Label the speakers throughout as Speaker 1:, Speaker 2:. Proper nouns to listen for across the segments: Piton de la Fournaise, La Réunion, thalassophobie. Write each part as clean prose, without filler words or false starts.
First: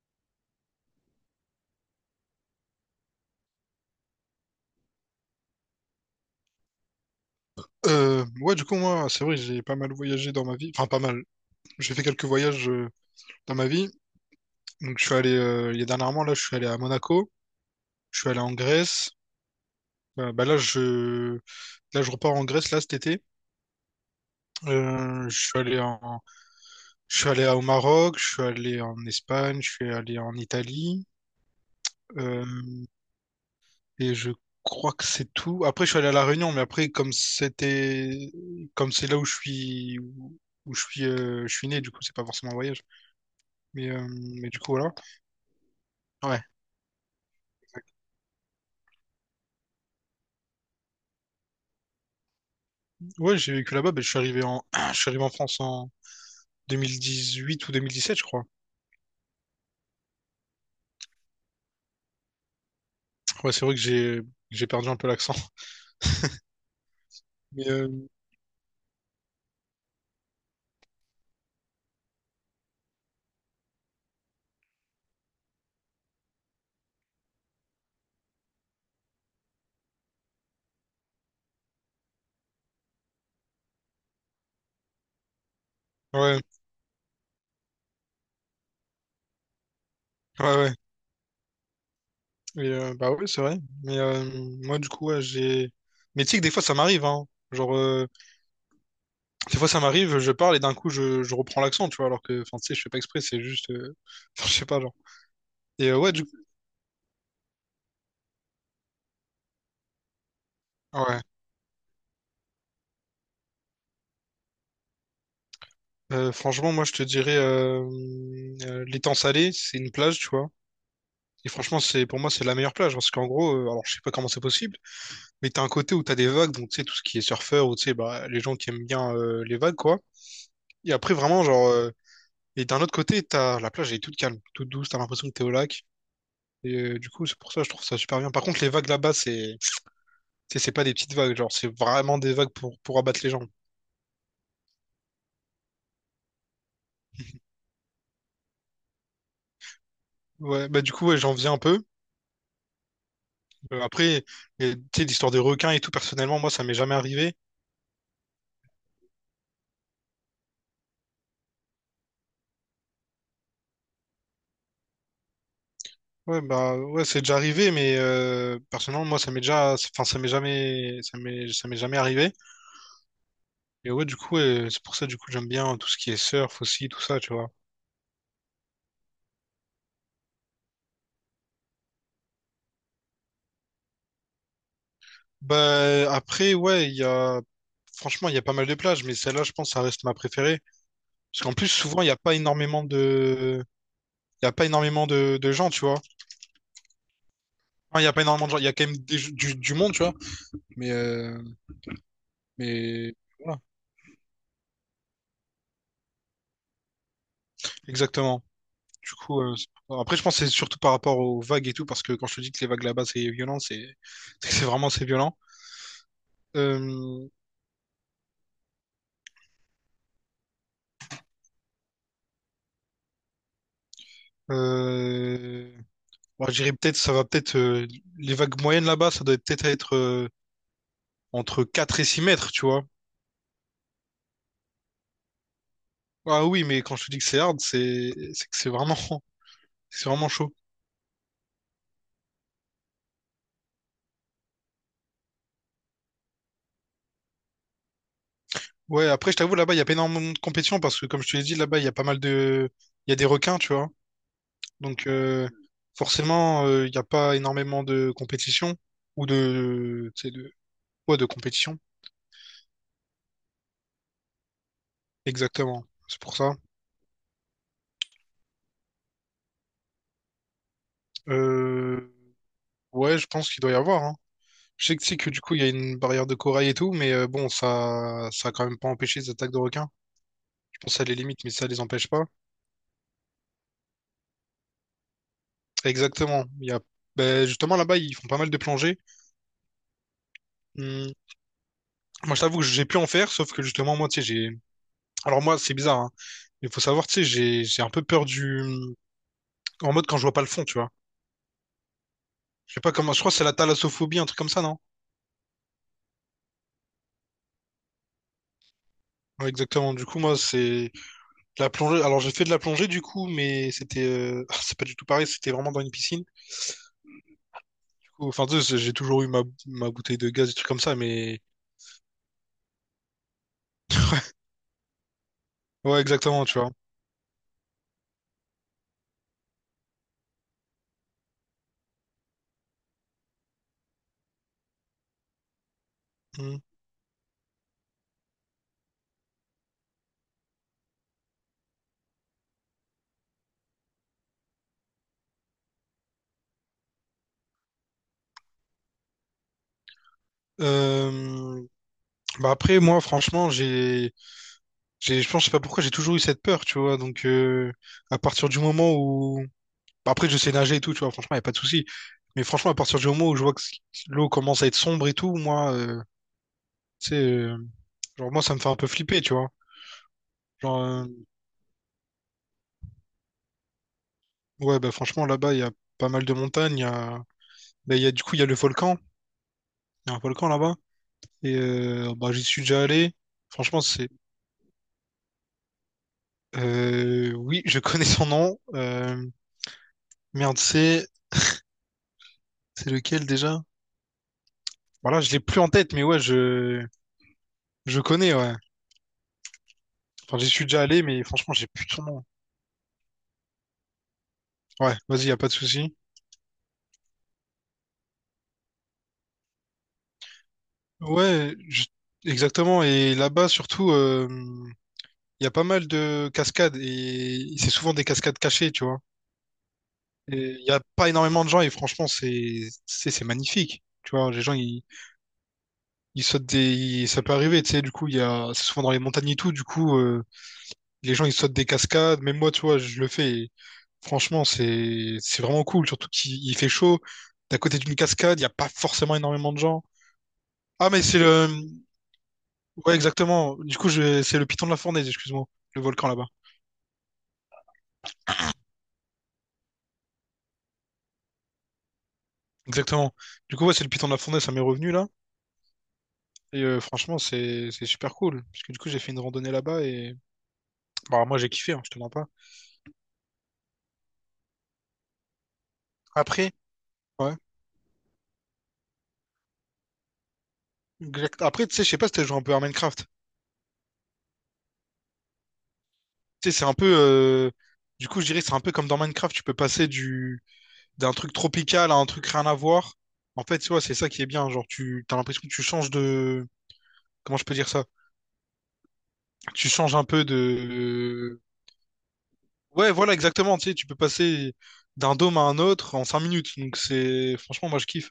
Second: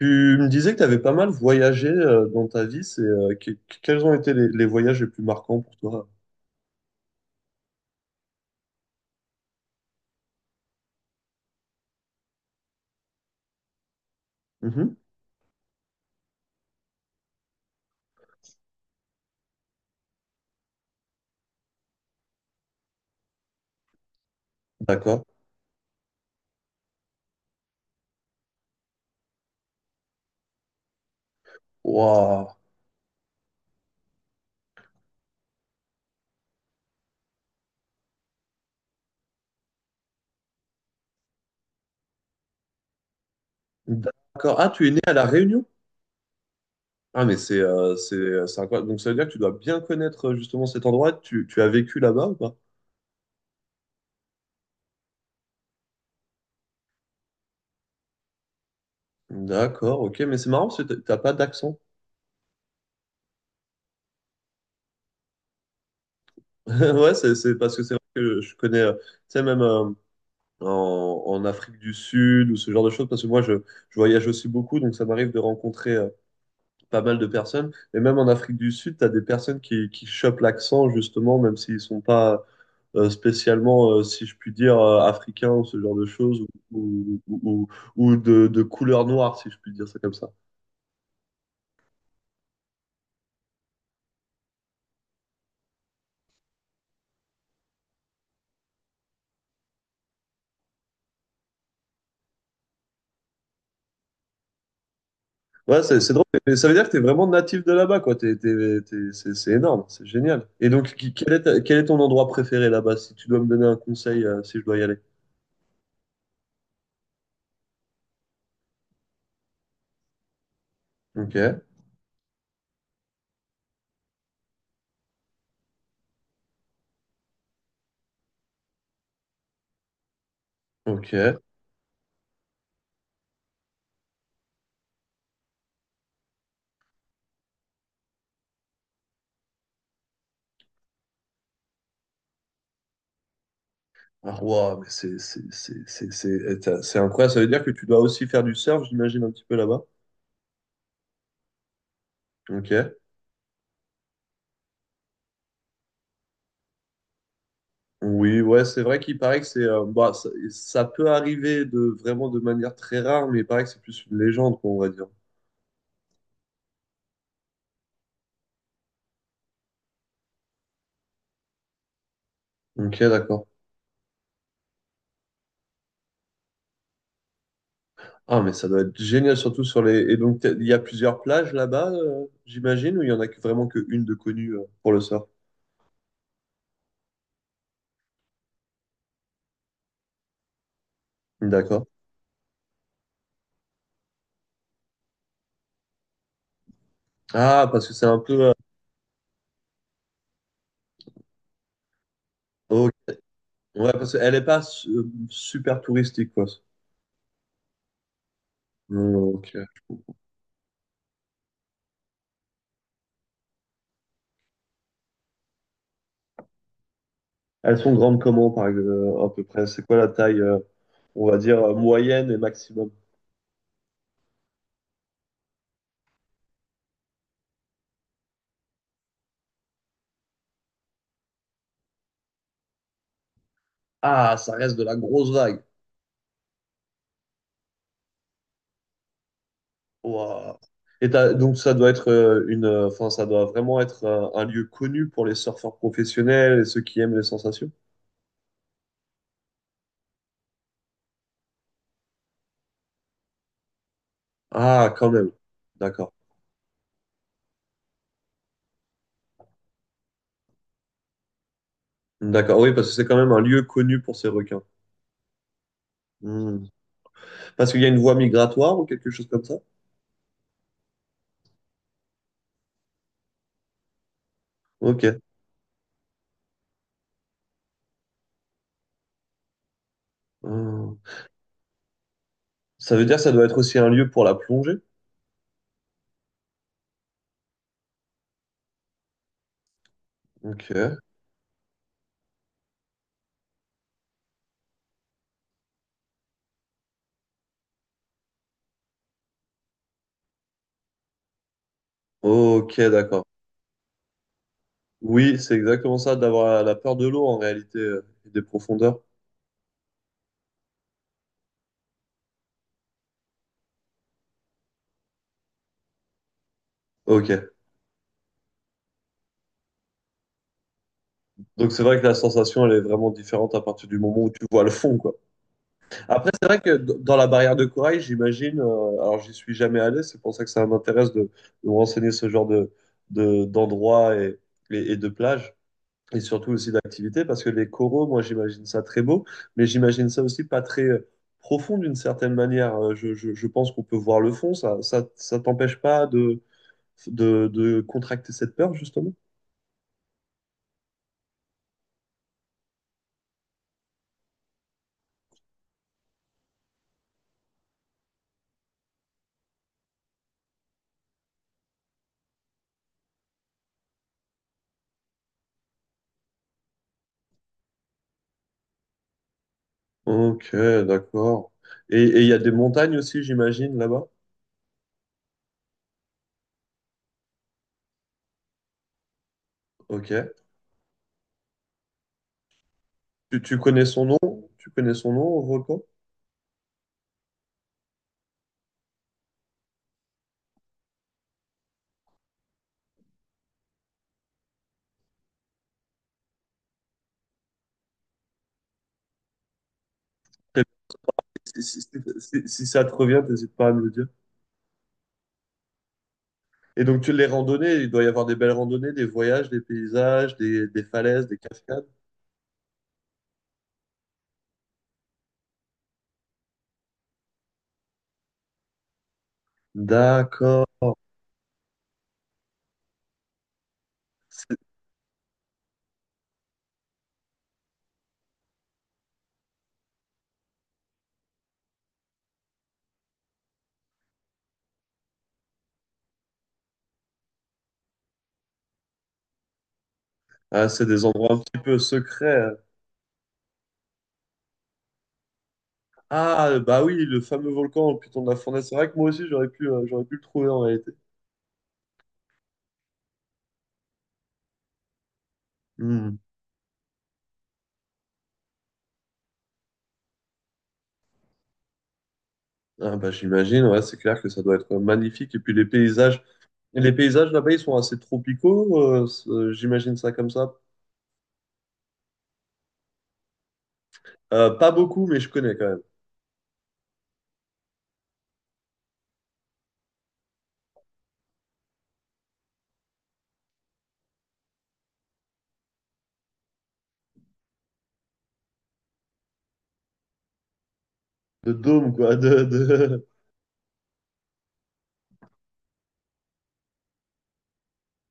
Speaker 1: Tu me disais que tu avais pas mal voyagé dans ta vie. Quels ont été les voyages les plus marquants pour toi?
Speaker 2: Ouais, du coup, moi, c'est vrai, j'ai pas mal voyagé dans ma vie. Enfin, pas mal. J'ai fait quelques voyages dans ma vie.
Speaker 1: Mhm.
Speaker 2: Donc, je suis allé, il y a dernièrement, là, je suis allé à Monaco. Je suis allé en Grèce. Bah, là, là, je repars en Grèce, là, cet été.
Speaker 1: D'accord.
Speaker 2: Euh, je suis allé en, je suis allé au Maroc. Je suis allé en Espagne. Je suis allé en Italie.
Speaker 1: Waouh.
Speaker 2: Euh, et je crois que c'est tout. Après, je suis allé à La Réunion, mais après, comme c'est là où je suis né, du coup, c'est pas forcément un voyage. Mais, euh, mais du
Speaker 1: D'accord. Ah,
Speaker 2: coup,
Speaker 1: tu es
Speaker 2: voilà.
Speaker 1: né à La Réunion?
Speaker 2: Ouais.
Speaker 1: Ah, mais c'est incroyable. Donc, ça veut dire que tu dois bien connaître justement cet endroit. Tu as vécu là-bas ou pas?
Speaker 2: Ouais, j'ai vécu là-bas, ben, je suis arrivé en... je suis arrivé en France en 2018 ou 2017, je crois.
Speaker 1: D'accord, ok. Mais c'est marrant parce que t'as pas d'accent.
Speaker 2: Ouais, c'est vrai que j'ai perdu un peu l'accent.
Speaker 1: Ouais, c'est
Speaker 2: Mais
Speaker 1: parce que c'est vrai que je connais, tu sais, même en, en Afrique du Sud ou ce genre de choses, parce que je voyage aussi beaucoup, donc ça m'arrive de rencontrer pas mal de personnes. Et même en Afrique du Sud, tu as des personnes qui chopent l'accent, justement, même s'ils sont pas spécialement, si je puis dire, africains ou ce genre de choses,
Speaker 2: ouais,
Speaker 1: ou, ou, ou, ou de couleur noire, si je puis dire ça comme ça.
Speaker 2: ouais, ouais. Et, bah ouais, c'est vrai. Mais moi, du coup, ouais, j'ai. Mais tu sais que des fois, ça m'arrive, hein. Genre, des fois, ça m'arrive, je parle et d'un coup, je reprends l'accent, tu vois, alors que, enfin, tu sais, je fais pas exprès, enfin, je sais pas, genre.
Speaker 1: Ouais,
Speaker 2: Et ouais,
Speaker 1: c'est drôle.
Speaker 2: du coup.
Speaker 1: Mais ça veut dire que tu es vraiment natif de là-bas, quoi. C'est énorme, c'est génial. Et donc,
Speaker 2: Ouais.
Speaker 1: quel est ton endroit préféré là-bas, si tu dois me donner un conseil, si je dois y aller?
Speaker 2: Franchement, moi, je te dirais, l'Étang salé, c'est une plage, tu vois.
Speaker 1: Ok,
Speaker 2: Et franchement, c'est pour moi, c'est la meilleure plage parce qu'en gros, alors je sais pas comment c'est possible, mais t'as un côté où t'as des vagues, donc tu sais, tout ce qui est surfeur ou tu sais, bah, les gens qui aiment bien les vagues, quoi. Et après,
Speaker 1: ok.
Speaker 2: vraiment, et d'un autre côté, t'as la plage, elle est toute calme, toute douce, t'as l'impression que t'es au lac. Et du coup, c'est pour ça, je trouve ça super bien. Par contre, les vagues là-bas, c'est pas des petites vagues, genre, c'est vraiment des vagues pour abattre les gens.
Speaker 1: Ah, waouh, mais c'est incroyable. Ça veut dire que tu dois aussi faire du surf, j'imagine, un petit peu là-bas.
Speaker 2: Ouais, bah du coup, ouais, j'en viens un peu.
Speaker 1: Ok.
Speaker 2: Après, et, tu sais, l'histoire des requins et tout, personnellement, moi, ça m'est jamais arrivé.
Speaker 1: Oui, ouais, c'est vrai qu'il paraît que c'est, bah, ça peut arriver de vraiment de manière très rare, mais il paraît que c'est plus une légende, quoi, on va dire.
Speaker 2: Ouais, bah, ouais, c'est déjà arrivé, mais personnellement, moi, ça m'est déjà, enfin, ça m'est jamais, ça m'est jamais arrivé.
Speaker 1: Ok, d'accord.
Speaker 2: Et ouais, du coup, c'est pour ça, du coup, j'aime bien tout ce qui est surf aussi, tout ça, tu vois.
Speaker 1: Ah, mais ça doit être génial, surtout sur les. Et donc, il y a plusieurs plages là-bas, j'imagine, ou il y en a que vraiment qu'une de connue pour le surf.
Speaker 2: Bah, après, ouais, il y a, franchement, il y a pas mal de plages, mais celle-là, je pense, ça reste ma préférée. Parce qu'en plus,
Speaker 1: D'accord.
Speaker 2: souvent, il n'y a pas énormément de, il y a pas énormément de gens, tu vois.
Speaker 1: Ah, parce que
Speaker 2: Enfin, il
Speaker 1: c'est
Speaker 2: y a
Speaker 1: un
Speaker 2: pas
Speaker 1: peu,
Speaker 2: énormément de gens, il y a quand même du monde, tu vois. Mais, euh,
Speaker 1: ok.
Speaker 2: mais, voilà,
Speaker 1: Ouais, parce qu'elle n'est pas su- super touristique, quoi.
Speaker 2: exactement.
Speaker 1: Hmm,
Speaker 2: Du coup,
Speaker 1: ok.
Speaker 2: après, je pense que c'est surtout par rapport aux vagues et tout, parce que quand je te dis que les vagues là-bas, c'est violent, c'est c'est vraiment c'est violent. Euh,
Speaker 1: Elles sont grandes comment, par exemple, à peu près? C'est quoi la taille, on va dire, moyenne et maximum?
Speaker 2: euh, bon, je dirais peut-être, ça va peut-être, les vagues moyennes là-bas, ça doit peut-être être, entre 4 et 6 mètres, tu vois.
Speaker 1: Ah, ça reste de la grosse vague.
Speaker 2: Ah oui, mais quand je te dis que c'est hard, c'est que c'est vraiment, c'est vraiment chaud.
Speaker 1: Ouah. Donc, ça doit être enfin, ça doit vraiment être un lieu connu pour les surfeurs professionnels et ceux qui aiment les sensations.
Speaker 2: Ouais, après, je t'avoue, là-bas, il y a pas énormément de compétition, parce que comme je te l'ai dit, là-bas, il y a pas mal de, il y a des requins, tu vois.
Speaker 1: Ah,
Speaker 2: Donc,
Speaker 1: quand même. D'accord.
Speaker 2: forcément, il n'y a pas énormément de compétition ou de, tu sais, de, ouais, de compétition.
Speaker 1: D'accord. Oui, parce que c'est quand même un lieu connu pour ces requins.
Speaker 2: Exactement. C'est pour ça.
Speaker 1: Hmm. Parce qu'il y a une voie migratoire ou quelque chose comme ça?
Speaker 2: Euh, ouais, je pense qu'il doit y avoir, hein. Je sais que, tu sais
Speaker 1: Ok.
Speaker 2: que du coup, il y a une barrière de corail et tout, mais bon, ça a quand même pas empêché les attaques de requins. Je
Speaker 1: Hmm.
Speaker 2: pense à les limites, mais ça les empêche pas.
Speaker 1: Ça veut dire que ça doit être aussi un lieu pour la plongée?
Speaker 2: Exactement. Il y a, ben, justement, là-bas, ils font pas mal de plongées.
Speaker 1: Ok.
Speaker 2: Hum, Moi, je t'avoue que j'ai pu en faire, sauf que justement, moi, tu sais, j'ai. Alors, moi, c'est bizarre, hein, mais faut savoir, tu sais, j'ai un peu peur du. En mode quand je vois pas le fond, tu vois. Je
Speaker 1: Ok,
Speaker 2: sais pas comment, je
Speaker 1: d'accord.
Speaker 2: crois que c'est la thalassophobie, un truc comme ça, non?
Speaker 1: Oui, c'est exactement ça, d'avoir la peur de l'eau en réalité et des profondeurs.
Speaker 2: Ouais, exactement. Du coup, moi, c'est la plongée. Alors, j'ai fait de la plongée, du coup, mais c'était, c'est pas du tout pareil. C'était vraiment dans une piscine.
Speaker 1: Ok.
Speaker 2: Du coup, enfin, tu sais, j'ai toujours eu ma bouteille de gaz, des trucs comme ça, mais
Speaker 1: Donc c'est vrai que la sensation, elle est vraiment différente à partir du moment où tu vois le fond, quoi.
Speaker 2: ouais,
Speaker 1: Après,
Speaker 2: exactement,
Speaker 1: c'est
Speaker 2: tu
Speaker 1: vrai
Speaker 2: vois.
Speaker 1: que dans la barrière de corail, j'imagine, alors j'y suis jamais allé, c'est pour ça que ça m'intéresse de me renseigner ce genre d'endroits et de plages, et surtout
Speaker 2: Mm.
Speaker 1: aussi d'activités, parce que les coraux, moi j'imagine ça très beau, mais j'imagine ça aussi pas très profond d'une certaine manière. Je pense qu'on peut voir le fond, ça t'empêche pas de contracter cette peur, justement?
Speaker 2: Euh, Bah après, moi, franchement, je pense, je sais pas pourquoi, j'ai toujours eu cette peur, tu vois. Donc, à partir du moment où, bah, après, je sais nager et tout, tu vois. Franchement, y a pas de souci. Mais franchement, à partir du moment où je vois que l'eau commence à être sombre et tout, moi, tu sais. Genre, moi, ça me fait un peu flipper, tu vois.
Speaker 1: Ok,
Speaker 2: Genre,
Speaker 1: d'accord. Et il y a des montagnes aussi, j'imagine, là-bas?
Speaker 2: ouais, bah, franchement, là-bas, il y a pas mal de montagnes. Il y a, bah, il y a, du coup, il y a le volcan. Il
Speaker 1: Ok.
Speaker 2: y a un volcan là-bas. Et bah, j'y suis déjà allé.
Speaker 1: Tu
Speaker 2: Franchement,
Speaker 1: connais son
Speaker 2: c'est.
Speaker 1: nom? Tu connais son nom au volcan?
Speaker 2: Oui, je connais son nom. Merde, c'est. C'est lequel déjà? Voilà, je l'ai plus en tête, mais ouais, je. Je connais, ouais. Enfin, j'y suis déjà allé, mais franchement, j'ai plus son nom.
Speaker 1: Si ça te revient, n'hésite pas à me le dire.
Speaker 2: Ouais, vas-y, y a pas de souci.
Speaker 1: Et donc, tu les randonnées, il doit y avoir des belles randonnées, des voyages, des paysages, des falaises, des
Speaker 2: Ouais,
Speaker 1: cascades.
Speaker 2: exactement. Et là-bas, surtout, il y a pas mal de cascades et c'est souvent des cascades cachées, tu vois. Il n'y a
Speaker 1: D'accord.
Speaker 2: pas énormément de gens et franchement, c'est magnifique. Tu vois, les gens,
Speaker 1: C'est
Speaker 2: ils sautent ça peut arriver, tu sais, du coup, il y a. C'est souvent dans les montagnes et tout, du coup, les gens, ils sautent des cascades. Même moi, tu vois, je le fais. Et franchement, c'est vraiment cool, surtout qu'il il fait chaud. D'à côté d'une cascade, il n'y a pas forcément énormément de gens.
Speaker 1: ah, c'est
Speaker 2: Ah, mais
Speaker 1: des
Speaker 2: c'est
Speaker 1: endroits un
Speaker 2: le.
Speaker 1: petit peu secrets, hein.
Speaker 2: Ouais, exactement. C'est le Piton de la Fournaise, excuse-moi. Le volcan là-bas.
Speaker 1: Ah, bah oui, le fameux volcan au Piton de la Fournaise. C'est vrai que moi aussi, j'aurais pu le trouver en réalité.
Speaker 2: Exactement. Du coup, ouais, c'est le Piton de la Fournaise, ça m'est revenu là.
Speaker 1: Hmm.
Speaker 2: Et franchement, c'est super cool. Parce que du coup, j'ai fait une randonnée là-bas et. Bah, moi, j'ai kiffé, hein, je te mens pas.
Speaker 1: Ah bah, j'imagine, ouais, c'est clair que ça doit être magnifique. Et puis
Speaker 2: Après,
Speaker 1: les paysages
Speaker 2: ouais.
Speaker 1: là-bas, ils sont assez tropicaux, j'imagine ça comme ça.
Speaker 2: Après, tu sais, je sais pas si t'as joué un peu à Minecraft.
Speaker 1: Pas beaucoup, mais je connais quand même.
Speaker 2: Tu sais, c'est un peu. Du coup, je dirais que c'est un peu comme dans Minecraft, tu peux passer du d'un truc tropical à un truc rien à voir. En fait, tu vois, c'est ça qui est bien. Genre, tu t'as l'impression que tu changes de. Comment je peux dire ça? Tu changes un peu de.
Speaker 1: De dôme, quoi.
Speaker 2: Ouais,
Speaker 1: De...
Speaker 2: voilà, exactement. Tu sais, tu peux passer d'un dôme à un autre en 5 minutes. Donc, c'est. Franchement, moi, je kiffe.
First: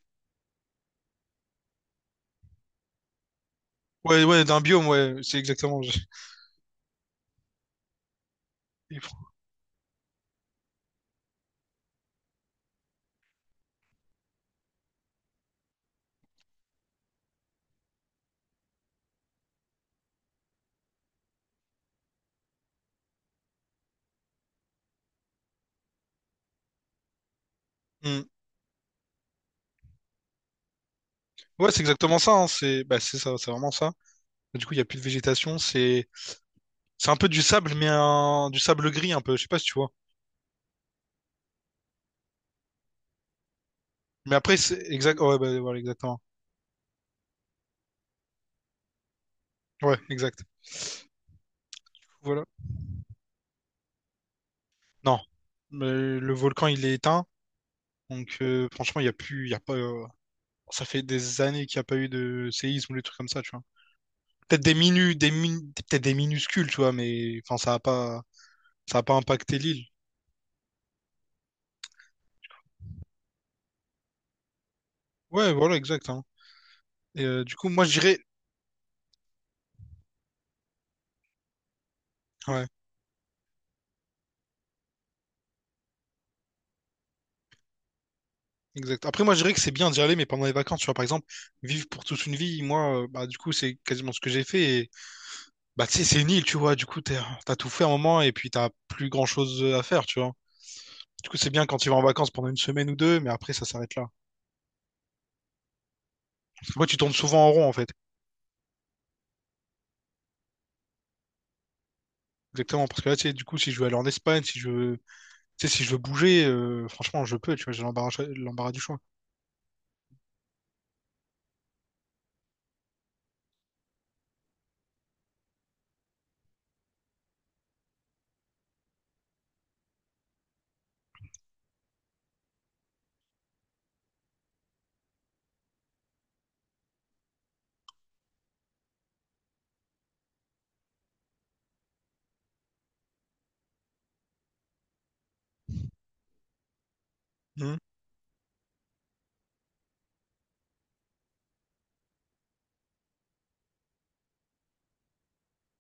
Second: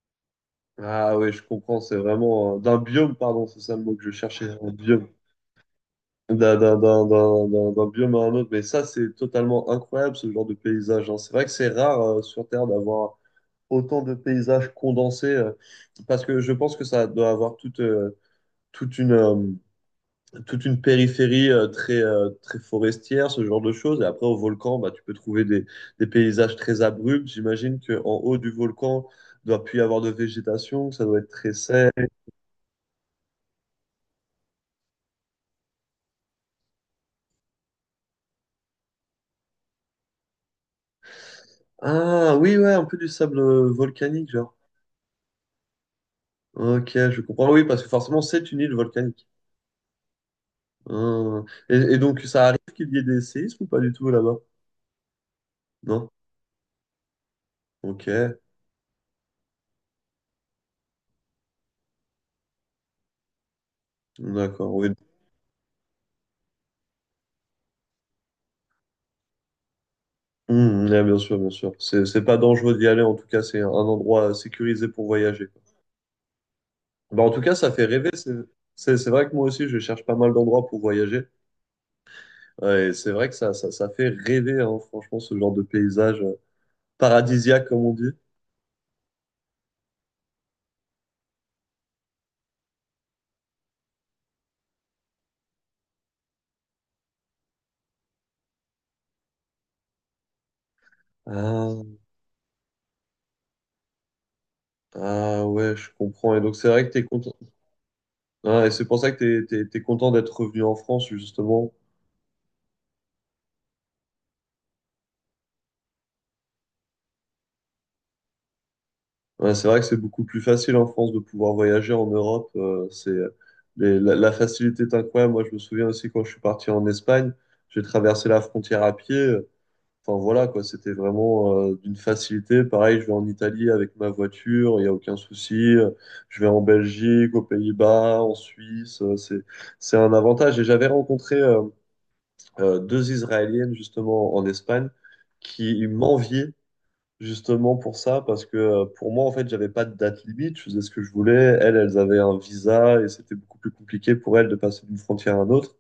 Speaker 1: Ah oui, je comprends, c'est vraiment... d'un biome, pardon, c'est ça le mot que je
Speaker 2: Ouais, ouais,
Speaker 1: cherchais,
Speaker 2: d'un
Speaker 1: un
Speaker 2: biome,
Speaker 1: biome.
Speaker 2: ouais, c'est exactement.
Speaker 1: D'un biome à un autre. Mais ça, c'est totalement incroyable, ce genre de paysage, hein. C'est vrai que c'est rare sur Terre d'avoir autant de paysages condensés, parce que je pense que ça doit avoir toute une... euh, toute une périphérie très, très forestière, ce genre de choses. Et après, au volcan, bah, tu peux trouver des paysages très abrupts. J'imagine qu'en
Speaker 2: Hmm.
Speaker 1: haut du volcan, il doit plus y avoir de végétation, que ça doit être très
Speaker 2: Ouais, c'est
Speaker 1: sec.
Speaker 2: exactement ça, hein. C'est bah, c'est ça, c'est vraiment ça. Du coup, il y a plus de végétation, c'est un peu du sable, mais un. Du sable gris un peu, je sais pas si tu vois.
Speaker 1: Ah oui, ouais, un peu du sable volcanique,
Speaker 2: Mais
Speaker 1: genre.
Speaker 2: après, c'est exact. Ouais, bah, voilà, exactement.
Speaker 1: Ok, je comprends. Oui, parce que forcément, c'est une île volcanique.
Speaker 2: Ouais, exact.
Speaker 1: Ah. Et donc,
Speaker 2: Voilà.
Speaker 1: ça arrive qu'il y ait des séismes ou pas du tout là-bas?
Speaker 2: Non.
Speaker 1: Non?
Speaker 2: Mais le volcan il est éteint,
Speaker 1: Ok,
Speaker 2: donc franchement, il y a plus, il y a pas. Ça fait des années qu'il n'y a pas eu de séisme ou des trucs comme ça, tu vois. Peut-être
Speaker 1: d'accord.
Speaker 2: des
Speaker 1: Oui.
Speaker 2: minu, des min- peut-être des minuscules, tu vois, mais enfin, ça a pas impacté l'île.
Speaker 1: Hmm, ouais, bien sûr, bien sûr. C'est pas dangereux d'y aller, en tout cas, c'est un endroit sécurisé pour voyager.
Speaker 2: Ouais, voilà, exact, hein.
Speaker 1: Bah,
Speaker 2: Et
Speaker 1: en tout
Speaker 2: du
Speaker 1: cas,
Speaker 2: coup,
Speaker 1: ça
Speaker 2: moi,
Speaker 1: fait
Speaker 2: je
Speaker 1: rêver.
Speaker 2: dirais.
Speaker 1: C'est vrai que moi aussi, je cherche pas mal d'endroits pour voyager.
Speaker 2: Ouais.
Speaker 1: Et c'est vrai que ça fait rêver, hein, franchement, ce genre de paysage paradisiaque, comme on dit.
Speaker 2: Exact. Après, moi, je dirais que c'est bien d'y aller, mais pendant les vacances, tu vois, par exemple, vivre pour toute une vie, moi, bah, du coup, c'est quasiment ce que j'ai fait. Et, bah, tu sais, c'est une île, tu vois, du coup, t'as tout fait un moment et puis t'as plus grand-chose à faire, tu vois. Du coup, c'est bien quand tu vas
Speaker 1: Ah,
Speaker 2: en vacances pendant une semaine ou deux, mais après, ça s'arrête là.
Speaker 1: ah ouais, je comprends. Et donc, c'est
Speaker 2: Parce que moi,
Speaker 1: vrai que
Speaker 2: tu
Speaker 1: t'es
Speaker 2: tournes
Speaker 1: content.
Speaker 2: souvent en rond, en fait.
Speaker 1: Ah, et c'est pour ça que t'es content d'être revenu en France, justement.
Speaker 2: Exactement, parce que là, tu sais, du coup, si je veux aller en Espagne, si je veux, tu sais, si je veux bouger, franchement, je peux, tu vois, j'ai l'embarras, l'embarras du choix.
Speaker 1: Ouais, c'est vrai que c'est beaucoup plus facile en France de pouvoir voyager en Europe, la facilité est incroyable. Moi, je me souviens aussi quand je suis parti en Espagne, j'ai traversé la frontière à pied. Enfin voilà quoi, c'était vraiment d'une facilité. Pareil, je vais en Italie avec ma voiture, il n'y a aucun souci. Je vais en Belgique, aux Pays-Bas, en Suisse. C'est un avantage. Et j'avais rencontré 2 Israéliennes justement en Espagne qui m'enviaient
Speaker 2: Mhm.
Speaker 1: justement pour ça, parce que pour moi, en fait, j'avais pas de date limite, je faisais ce que je voulais. Elles avaient un visa et c'était beaucoup plus compliqué pour elles de passer d'une frontière à une autre.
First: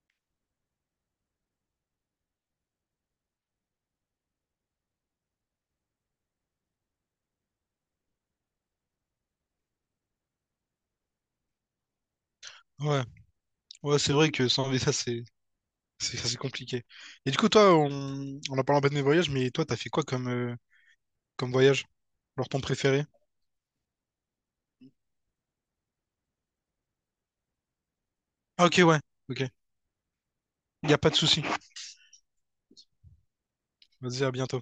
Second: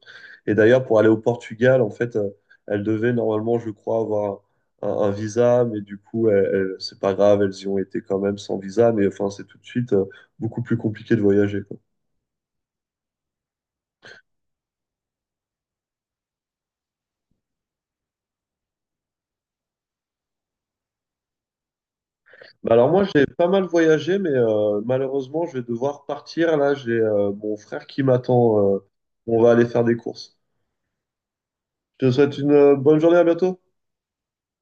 Speaker 1: Et d'ailleurs, pour aller au Portugal, en fait, elles devaient normalement, je crois, avoir un visa, mais du coup, c'est pas grave, elles y ont été quand même sans visa, mais enfin, c'est tout de suite beaucoup plus compliqué de voyager, quoi.
Speaker 2: Ouais, ouais, c'est vrai que sans ça, ça, c'est compliqué. Et du coup, toi, on a parlé un peu de mes voyages, mais toi, t'as fait quoi comme voyage? Genre ton
Speaker 1: Bah alors moi
Speaker 2: préféré?
Speaker 1: j'ai pas mal voyagé mais malheureusement je vais devoir partir là j'ai mon frère qui
Speaker 2: Ah,
Speaker 1: m'attend
Speaker 2: ok, ouais, ok.
Speaker 1: on
Speaker 2: Il
Speaker 1: va aller faire des courses.
Speaker 2: n'y a pas de souci.
Speaker 1: Je te souhaite une bonne journée, à bientôt.
Speaker 2: Vas-y, à bientôt.